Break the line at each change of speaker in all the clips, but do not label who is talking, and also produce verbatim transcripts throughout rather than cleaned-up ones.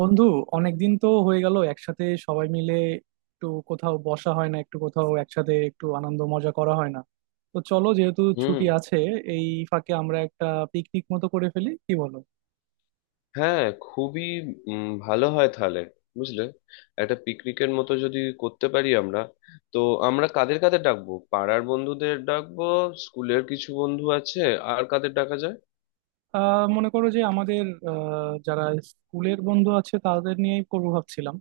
বন্ধু, অনেকদিন তো হয়ে গেল একসাথে সবাই মিলে একটু কোথাও বসা হয় না, একটু কোথাও একসাথে একটু আনন্দ মজা করা হয় না। তো চলো, যেহেতু
হুম।
ছুটি আছে এই ফাঁকে আমরা একটা পিকনিক মতো করে ফেলি, কি বলো?
হ্যাঁ, খুবই উম, ভালো হয় তাহলে। বুঝলে, একটা পিকনিকের মতো যদি করতে পারি আমরা। তো আমরা কাদের কাদের ডাকবো? পাড়ার বন্ধুদের ডাকবো, স্কুলের কিছু বন্ধু আছে, আর কাদের ডাকা যায়?
আহ মনে করো যে আমাদের আহ যারা স্কুলের বন্ধু আছে তাদের নিয়েই করবো ভাবছিলাম।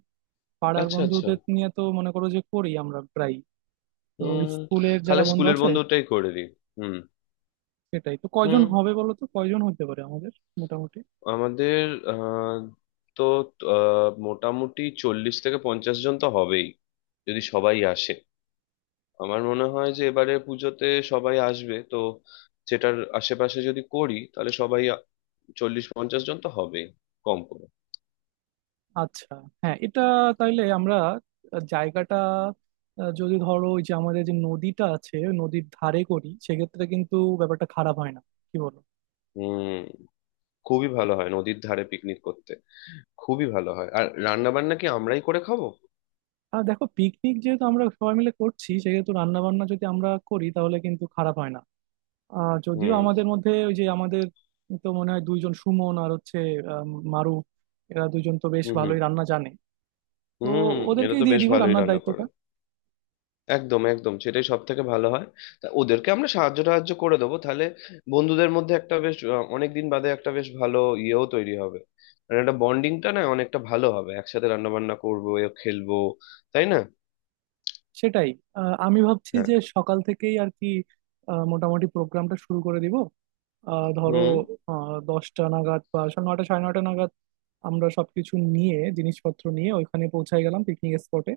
পাড়ার
আচ্ছা, আচ্ছা।
বন্ধুদের নিয়ে তো মনে করো যে করি আমরা প্রায়। তো
হুম।
স্কুলের যারা
তাহলে
বন্ধু
স্কুলের
আছে,
বন্ধুটাই করে দিই। হুম।
সেটাই তো। কয়জন
হুম।
হবে বলো তো, কয়জন হতে পারে আমাদের মোটামুটি?
আমাদের আহ, তো আহ, মোটামুটি চল্লিশ থেকে পঞ্চাশ জন তো হবেই, যদি সবাই আসে। আমার মনে হয় যে এবারে পুজোতে সবাই আসবে তো। সেটার আশেপাশে যদি করি তাহলে সবাই আ- চল্লিশ পঞ্চাশ জন তো হবে কম করে।
আচ্ছা, হ্যাঁ এটা তাইলে আমরা জায়গাটা আহ, যদি ধরো ওই যে আমাদের যে নদীটা আছে ওই নদীর ধারে করি, সেক্ষেত্রে কিন্তু ব্যাপারটা খারাপ হয় না, কি বলো?
হুম। খুবই ভালো হয় নদীর ধারে পিকনিক করতে। খুবই ভালো হয়। আর রান্না বান্না কি আমরাই করে খাবো?
আর দেখো, পিকনিক যেহেতু আমরা সবাই মিলে করছি সেহেতু রান্না বান্না যদি আমরা করি তাহলে কিন্তু খারাপ হয় না। আহ যদিও
হুম।
আমাদের মধ্যে ওই যে আমাদের তো মনে হয় দুইজন, সুমন আর হচ্ছে আহ, মারুফ, এরা দুইজন তো বেশ
হুম। হুম।
ভালোই রান্না জানে। তো
হুম। এরা
ওদেরকেই
তো
দিয়ে
বেশ
দিব
ভালোই
রান্নার
রান্না করে।
দায়িত্বটা।
একদম, একদম, সেটাই সব থেকে ভালো হয়। তা ওদেরকে আমরা সাহায্য টাহায্য করে দেবো তাহলে। বন্ধুদের মধ্যে একটা বেশ, অনেক দিন বাদে একটা বেশ ভালো ইয়েও তৈরি হবে। মানে একটা বন্ডিংটা না অনেকটা ভালো হবে, একসাথে রান্না বান্না করবো এ খেলবো, তাই না?
সেটাই। আহ, আমি ভাবছি
হ্যাঁ।
যে সকাল থেকেই আর কি, আহ, মোটামুটি প্রোগ্রামটা শুরু করে দিব। আহ, ধরো
হুম।
আহ, দশটা নাগাদ বা সা- নয়টা সাড়ে নয়টা নাগাদ আমরা সবকিছু নিয়ে জিনিসপত্র নিয়ে ওইখানে পৌঁছায় গেলাম পিকনিক স্পটে।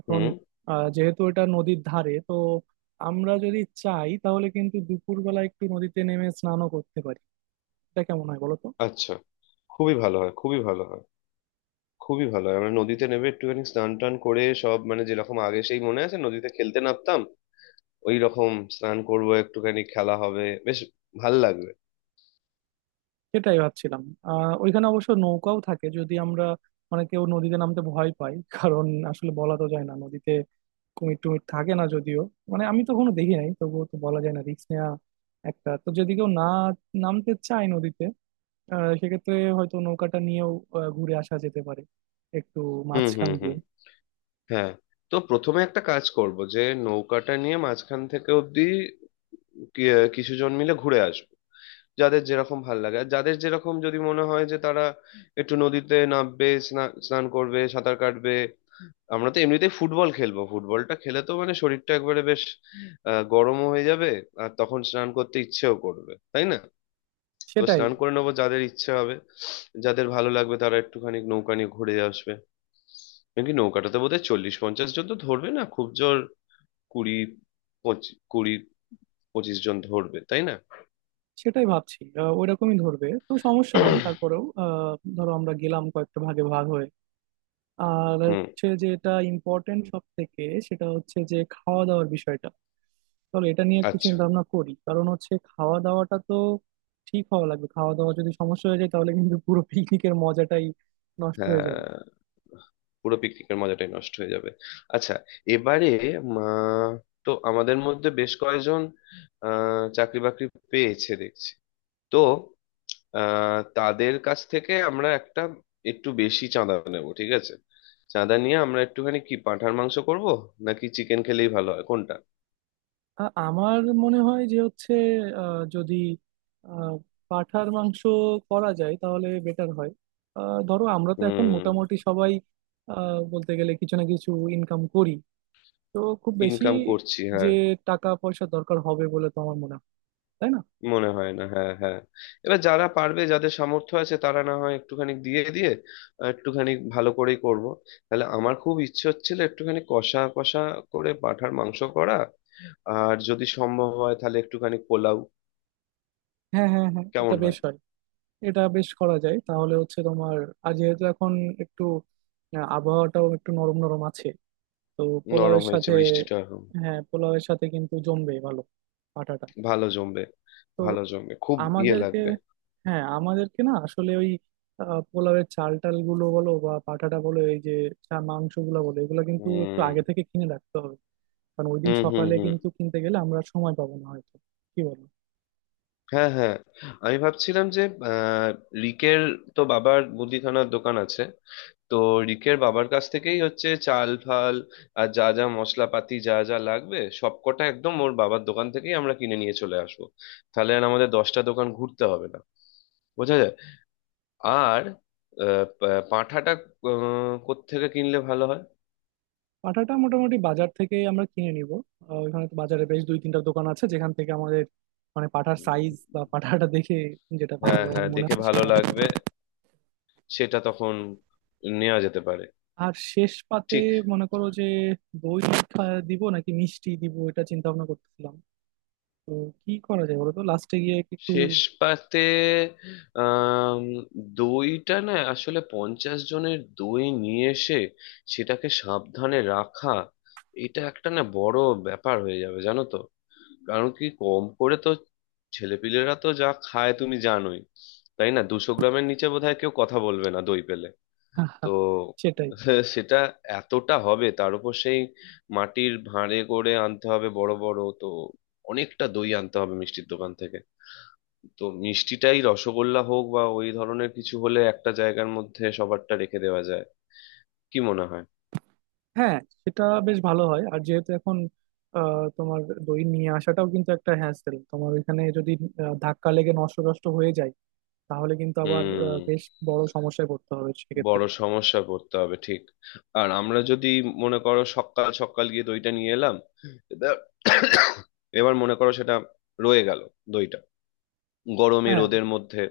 এখন
হুম।
আহ, যেহেতু এটা নদীর ধারে তো আমরা যদি চাই তাহলে কিন্তু দুপুরবেলা একটু নদীতে নেমে স্নানও করতে পারি। এটা কেমন হয় বলো তো?
আচ্ছা। খুবই ভালো হয়, খুবই ভালো হয়। খুবই ভালো হয়, আমরা নদীতে নেবে একটুখানি স্নান টান করে সব, মানে যেরকম আগে সেই মনে আছে নদীতে খেলতে নামতাম, ওই রকম স্নান করবো। একটুখানি খেলা হবে বেশ, ভাল লাগবে।
সেটাই ভাবছিলাম। আহ ওইখানে অবশ্য নৌকাও থাকে, যদি আমরা মানে কেউ নদীতে নামতে ভয় পায়, কারণ আসলে বলা তো যায় না, নদীতে কুমির টুমির থাকে না যদিও, মানে আমি তো কোনো দেখি নাই, তবুও তো বলা যায় না, রিস্ক নেওয়া। একটা তো যদি কেউ না নামতে চায় নদীতে, আহ, সেক্ষেত্রে হয়তো নৌকাটা নিয়েও আহ, ঘুরে আসা যেতে পারে একটু
হুম।
মাঝখান
হুম।
দিয়ে।
হুম। হ্যাঁ। তো প্রথমে একটা কাজ করব যে, নৌকাটা নিয়ে মাঝখান থেকে অব্দি কিছুজন মিলে ঘুরে আসবো। যাদের যেরকম ভাল লাগে, আর যাদের যেরকম যদি মনে হয় যে তারা একটু নদীতে নামবে, স্না- স্নান করবে, সাঁতার কাটবে। আমরা তো এমনিতেই ফুটবল খেলবো। ফুটবলটা খেলে তো মানে শরীরটা একবারে বেশ আহ, গরমও হয়ে যাবে, আর তখন স্নান করতে ইচ্ছেও করবে, তাই না? তো
সেটাই
স্নান করে নেবো যাদের ইচ্ছে হবে। যাদের ভালো লাগবে তারা একটুখানি নৌকা নিয়ে ঘুরে আসবে। নাকি নৌকাটাতে বোধহয় চল্লিশ পঞ্চাশ জন তো ধরবে না, খুব জোর কুড়ি পঁচিশ, কুড়ি পঁচিশ জন ধরবে, তাই না?
সেটাই ভাবছি। আহ, ওইরকমই ধরবে তো সমস্যা নাই, তারপরেও আহ, ধরো আমরা গেলাম কয়েকটা ভাগে ভাগ হয়ে। আর
হুম।
হচ্ছে যেটা ইম্পর্টেন্ট সব থেকে, সেটা হচ্ছে যে খাওয়া দাওয়ার বিষয়টা। চলো এটা নিয়ে একটু
আচ্ছা।
চিন্তা ভাবনা করি, কারণ হচ্ছে খাওয়া দাওয়াটা তো ঠিক হওয়া লাগবে। খাওয়া দাওয়া যদি সমস্যা হয়ে যায় তাহলে কিন্তু পুরো পিকনিকের মজাটাই নষ্ট হয়ে যাবে।
হ্যাঁ, পুরো পিকনিকের মজাটাই নষ্ট হয়ে যাবে। আচ্ছা, এবারে, মা, তো আমাদের মধ্যে বেশ কয়েকজন আহ চাকরি বাকরি পেয়েছে দেখছি। তো আহ তাদের কাছ থেকে আমরা একটা, একটু বেশি চাঁদা নেব, ঠিক আছে? চাঁদা নিয়ে আমরা একটুখানি কি পাঁঠার মাংস করব নাকি চিকেন খেলেই ভালো হয়, কোনটা?
আ- আমার মনে হয় যে হচ্ছে আহ, যদি আহ, পাঁঠার মাংস করা যায় তাহলে বেটার হয়। আহ, ধরো আমরা তো এখন
হুম।
মোটামুটি সবাই আহ, বলতে গেলে কিছু না কিছু ইনকাম করি। তো খুব বেশি
ইনকাম করছি,
যে
হ্যাঁ।
টাকা পয়সা দরকার হবে বলে তো আমার মনে হয়, তাই না?
মনে হয় না, হ্যাঁ, হ্যাঁ। এবার যারা পারবে, যাদের সামর্থ্য আছে তারা না হয় একটুখানি দিয়ে দিয়ে আহ, একটুখানি ভালো করেই করব। তাহলে আমার খুব ইচ্ছে হচ্ছিল একটুখানি কষা কষা করে পাঁঠার মাংস করা, আর যদি সম্ভব হয় তাহলে একটুখানি পোলাও।
হ্যাঁ হ্যাঁ হ্যাঁ, এটা
কেমন
বেশ
হয়?
হয়। এটা বেশ করা যায়, তাহলে হচ্ছে তোমার। আর যেহেতু এখন একটু আহ, আবহাওয়াটাও একটু নরম নরম আছে, তো
নরম
পোলাওয়ের
হয়েছে
সাথে।
বৃষ্টিটা এখন।
হ্যাঁ, পোলাওয়ের সাথে কিন্তু জমবে ভালো আটাটা।
ভালো জমবে।
তো
ভালো জমবে, খুব ইয়ে
আমাদেরকে,
লাগবে।
হ্যাঁ আমাদেরকে না আসলে ওই আহ, পোলাওয়ের চাল টাল গুলো বলো বা পাঠাটা বলো, এই যে মাংস গুলো বলো, এগুলো কিন্তু একটু
হুম।
আগে থেকে কিনে রাখতে হবে, কারণ ওই দিন
হুম। হুম।
সকালে
হুম।
কিন্তু কিনতে গেলে আমরা সময় পাবো না হয়তো, কি বলো?
হ্যাঁ। হ্যাঁ। আমি ভাবছিলাম যে আহ, রিকের তো বাবার মুদিখানার দোকান আছে। তো রিকের বাবার কাছ থেকেই হচ্ছে চাল ফাল আর যা যা মশলাপাতি যা যা লাগবে সবকটা একদম ওর বাবার দোকান থেকেই আমরা কিনে নিয়ে চলে আসবো। তাহলে আর আমাদের দশটা দোকান ঘুরতে হবে না, বোঝা যায়। আর আহ, পা- পাঁঠাটা আহ, কোত্থেকে কিনলে ভালো হয়?
পাঠাটা মোটামুটি বাজার থেকে আমরা কিনে নিব। আহ, ওখানে তো বাজারে বেশ দুই তিনটা দোকান আছে, যেখান থেকে আমাদের মানে পাঠার সাইজ
উম,
বা পাঠাটা দেখে যেটা ভালো
হ্যাঁ,
আমার
হ্যাঁ,
মনে
দেখে
হয়
ভালো
সেটা।
লাগবে। সেটা তখন নেওয়া যেতে পারে।
আর শেষ পাতে
ঠিক।
মনে করো যে দই খা- দিব নাকি মিষ্টি দিব, এটা চিন্তা ভাবনা করতেছিলাম। তো কি করা যায় বলো তো লাস্টে গিয়ে একটু?
শেষ পাতে, আম, দইটা না আসলে পঞ্চাশ জনের দই নিয়ে এসে সেটাকে সাবধানে রাখা, এটা একটা না বড় ব্যাপার হয়ে যাবে, জানো তো। কারণ কি, কম করে তো, ছেলেপিলেরা তো যা খায় তুমি জানোই, তাই না? দুশো গ্রামের নিচে বোধহয় কেউ কথা বলবে না দই পেলে। তো
সেটাই।
সেটা এতটা হবে, তার উপর সেই মাটির ভাঁড়ে করে আনতে হবে, বড় বড় তো অনেকটা দই আনতে হবে মিষ্টির দোকান থেকে। তো মিষ্টিটাই রসগোল্লা হোক বা ওই ধরনের কিছু হলে একটা জায়গার মধ্যে সবারটা রেখে দেওয়া যায়। কি মনে হয়?
হ্যাঁ, সেটা বেশ ভালো হয়। আর যেহেতু এখন আহ, তোমার দই নিয়ে আসাটাও কিন্তু একটা হ্যাসেল, তোমার ওইখানে যদি আহ, ধাক্কা লেগে নষ্ট নষ্ট হয়ে যায় তাহলে কিন্তু আবার আহ,
হুম।
বেশ বড় সমস্যায় পড়তে হবে সেক্ষেত্রে।
বড় সমস্যা করতে হবে, ঠিক। আর আমরা যদি মনে করো সকাল সকাল গিয়ে দইটা নিয়ে এলাম, এবার, এবার মনে করো সেটা রয়ে গেল দইটা গরমে
হ্যাঁ,
রোদের মধ্যে,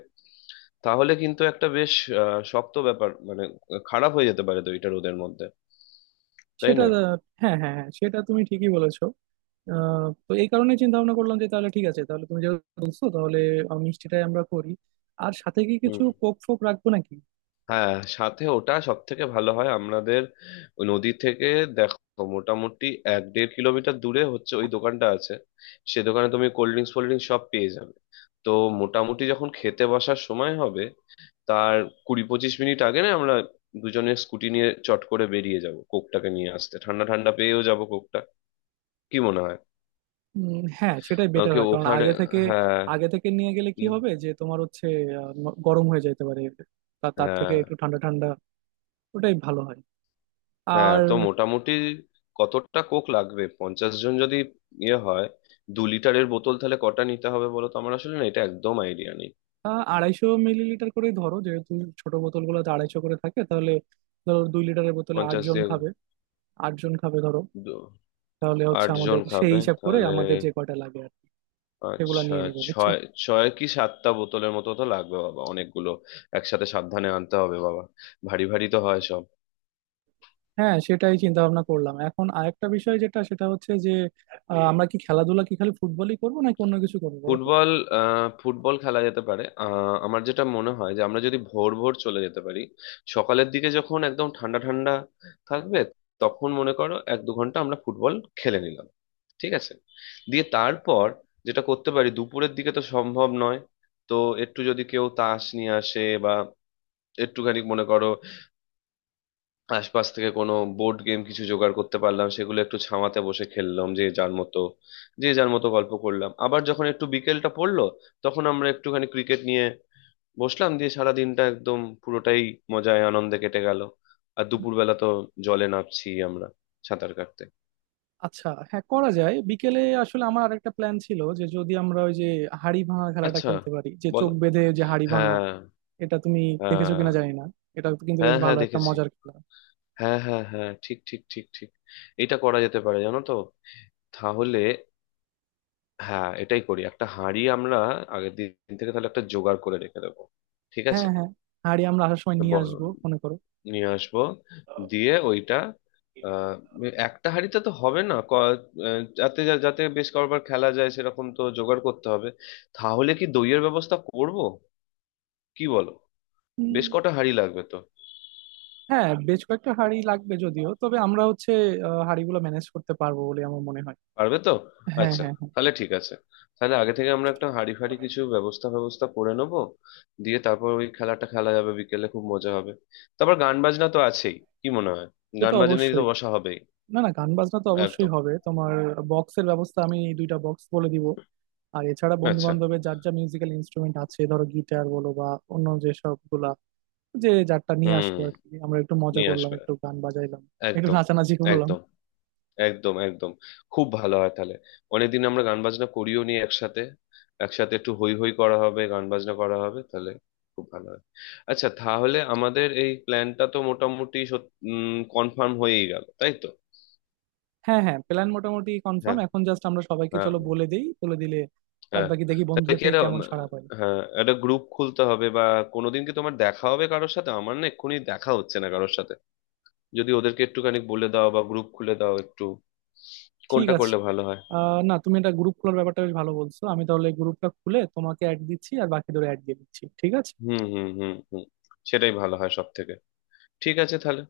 তাহলে কিন্তু একটা বেশ আহ, শক্ত ব্যাপার, মানে খারাপ হয়ে যেতে পারে দইটা রোদের মধ্যে, তাই
সেটা
না?
আহ, হ্যাঁ হ্যাঁ হ্যাঁ, সেটা তুমি ঠিকই বলেছো। আহ, তো এই কারণে চিন্তা ভাবনা করলাম যে তাহলে ঠিক আছে, তাহলে তুমি যেহেতু বলছো তাহলে আহ, মিষ্টিটাই আমরা করি। আর সাথে কি কিছু
হুম।
কোক ফোক রাখবো নাকি?
হ্যাঁ, সাথে ওটা সব থেকে ভালো হয় আমাদের। ওই নদী থেকে, দেখো, মোটামুটি এক দেড় কিলোমিটার দূরে হচ্ছে ওই দোকানটা আছে। সে দোকানে তুমি কোল্ড ড্রিঙ্কস ফোল্ড ড্রিঙ্কস সব পেয়ে যাবে। তো মোটামুটি যখন খেতে বসার সময় হবে, তার কুড়ি পঁচিশ মিনিট আগে না আমরা দুজনে স্কুটি নিয়ে চট করে বেরিয়ে যাব কোকটাকে নিয়ে আসতে, ঠান্ডা ঠান্ডা পেয়েও যাব কোকটা। কি মনে হয়?
উম, হ্যাঁ, সেটাই
আহ,
বেটার
কি
হয়, কারণ
ওখানে?
আগে থেকে
হ্যাঁ।
আগে থেকে নিয়ে গেলে কি
উম,
হবে যে তোমার হচ্ছে আহ, ন- গরম হয়ে যেতে পারে। তা- তার থেকে
হ্যাঁ,
একটু ঠান্ডা ঠান্ডা ওটাই ভালো হয়।
হ্যাঁ।
আর
তো মোটামুটি কতটা কোক লাগবে? পঞ্চাশ জন যদি ইয়ে হয়, দু লিটারের বোতল তাহলে কটা নিতে হবে বলো তো? আমার আসলে না এটা একদম আইডিয়া নেই।
আহ, আড়াইশো মিলিলিটার করেই ধরো, যেহেতু ছোট বোতলগুলোতে আড়াইশো করে থাকে। তাহলে ধরো দুই লিটারের বোতলে আট
পঞ্চাশ
জন
দিয়ে
খাবে। আট জন খাবে ধরো
দু-
তাহলে হচ্ছে
আট জন
আমাদের, সেই
খাবে
হিসাব করে
তাহলে।
আমাদের যে কয়টা লাগে আর সেগুলো
আচ্ছা।
নিয়ে নিবো, বুঝছো?
ছয়, ছয় কি সাতটা বোতলের মতো তো লাগবে, বাবা অনেকগুলো। একসাথে সাবধানে আনতে হবে, বাবা, ভারী ভারী তো হয় সব।
হ্যাঁ সেটাই চিন্তা ভাবনা করলাম। এখন আরেকটা বিষয় যেটা, সেটা হচ্ছে যে আহ, আমরা কি খেলাধুলা কি খালি ফুটবলই করবো নাকি অন্য কিছু করবো বলো তো?
ফুটবল, আহ, ফুটবল খেলা যেতে পারে। আহ, আমার যেটা মনে হয় যে আমরা যদি ভোর ভোর চলে যেতে পারি সকালের দিকে যখন একদম ঠান্ডা ঠান্ডা থাকবে, তখন মনে করো এক দু ঘন্টা আমরা ফুটবল খেলে নিলাম, ঠিক আছে? দিয়ে তারপর যেটা করতে পারি, দুপুরের দিকে তো সম্ভব নয়, তো একটু যদি কেউ তাস নিয়ে আসে বা একটুখানি মনে করো আশপাশ থেকে কোনো বোর্ড গেম কিছু জোগাড় করতে পারলাম, সেগুলো একটু ছামাতে বসে খেললাম যে যার মতো, যে যার মতো গল্প করলাম। আবার যখন একটু বিকেলটা পড়লো তখন আমরা একটুখানি ক্রিকেট নিয়ে বসলাম, দিয়ে সারা দিনটা একদম পুরোটাই মজায় আনন্দে কেটে গেল। আর দুপুরবেলা তো জলে নামছি আমরা সাঁতার কাটতে।
আচ্ছা হ্যাঁ, করা যায় বিকেলে। আসলে আমার আরেকটা প্ল্যান ছিল যে যদি আমরা ওই যে হাড়ি ভাঙা খেলাটা
আচ্ছা,
খেলতে পারি, যে চোখ
বলো,
বেঁধে যে হাড়ি ভাঙা,
হ্যাঁ।
এটা তুমি দেখেছো
হ্যাঁ,
কিনা জানি না। এটা কিন্তু বেশ
হ্যাঁ, হ্যাঁ
ভালো একটা
দেখেছি,
মজার খেলা।
হ্যাঁ, হ্যাঁ, হ্যাঁ, ঠিক, ঠিক, ঠিক, ঠিক। এটা করা যেতে পারে, জানো তো। তাহলে হ্যাঁ, এটাই করি। একটা হাঁড়ি আমরা আগের দিন থেকে তাহলে একটা জোগাড় করে রেখে দেবো, ঠিক
হ্যাঁ
আছে?
হ্যাঁ, হাঁড়ি আমরা আসার সময়
একটা
নিয়ে
বড়
আসবো, মনে করো।
নিয়ে আসবো। দিয়ে ওইটা আহ, একটা হাঁড়িতে তো হবে না, ক- আহ, যাতে যা- যাতে বেশ কয়েকবার খেলা যায় সেরকম তো জোগাড় করতে হবে। তাহলে কি দইয়ের ব্যবস্থা করব, কি বলো? বেশ কটা হাঁড়ি লাগবে তো।
হ্যাঁ, বেশ কয়েকটা হাঁড়ি লাগবে যদিও, তবে আমরা হচ্ছে আহ, হাঁড়িগুলো ম্যানেজ করতে পারবো বলে আমার মনে হয়।
পারবে তো?
হ্যাঁ
আচ্ছা,
হ্যাঁ হ্যাঁ।
তাহলে ঠিক আছে। তাহলে আগে থেকে আমরা একটা হাঁড়ি ফাঁড়ি কিছু ব্যবস্থা ব্যবস্থা করে নেবো। দিয়ে তারপর ওই খেলাটা খেলা যাবে বিকেলে, খুব মজা হবে। তারপর গান বাজনা তো আছেই, কি মনে হয়?
সে
গান
তো
বাজনা নিয়ে তো
অবশ্যই।
বসা হবেই।
না না, গান বাজনা তো অবশ্যই
একদম।
হবে তোমার। বক্সের ব্যবস্থা আমি, দুইটা বক্স বলে দিব। আর এছাড়া বন্ধু
আচ্ছা।
বান্ধবের যার যা মিউজিক্যাল ইনস্ট্রুমেন্ট আছে ধরো গিটার বলো বা অন্য যে সবগুলা, যে যারটা নিয়ে
হুম।
আসলো আর কি, আমরা একটু মজা
নিয়ে
করলাম,
আসবে।
একটু গান বাজাইলাম, একটু
একদম,
নাচানাচি করলাম।
একদম, একদম, একদম। খুব ভালো হয় তাহলে। অনেকদিন আমরা গান বাজনা করিও নি একসাথে। একসাথে একটু হই হই করা হবে, গান বাজনা করা হবে তাহলে, খুব ভালো হয়। আচ্ছা, তাহলে আমাদের এই প্ল্যানটা তো মোটামুটি কনফার্ম হয়েই গেল, তাই তো?
হ্যাঁ হ্যাঁ, প্ল্যান মোটামুটি কনফার্ম।
হ্যাঁ,
এখন জাস্ট আমরা সবাইকে
হ্যাঁ,
চলো বলে দেই, বলে দিলে বাদ
হ্যাঁ।
বাকি দেখি
তাহলে
বন্ধুদের
কি
থেকে
এটা
কেমন
উম,
সাড়া পাই।
হ্যাঁ, একটা গ্রুপ খুলতে হবে? বা কোনোদিন কি তোমার দেখা হবে কারোর সাথে? আমার না এক্ষুনি দেখা হচ্ছে না কারোর সাথে। যদি ওদেরকে একটুখানি বলে দাও বা গ্রুপ খুলে দাও একটু,
ঠিক
কোনটা
আছে,
করলে ভালো হয়?
আহ না, তুমি এটা গ্রুপ খোলার ব্যাপারটা বেশ ভালো বলছো। আমি তাহলে গ্রুপটা খুলে তোমাকে অ্যাড দিচ্ছি আর বাকিদের অ্যাড দিয়ে দিচ্ছি, ঠিক আছে?
হুম, হুম, হুম, হুম, সেটাই ভালো হয় সব থেকে। ঠিক আছে তাহলে।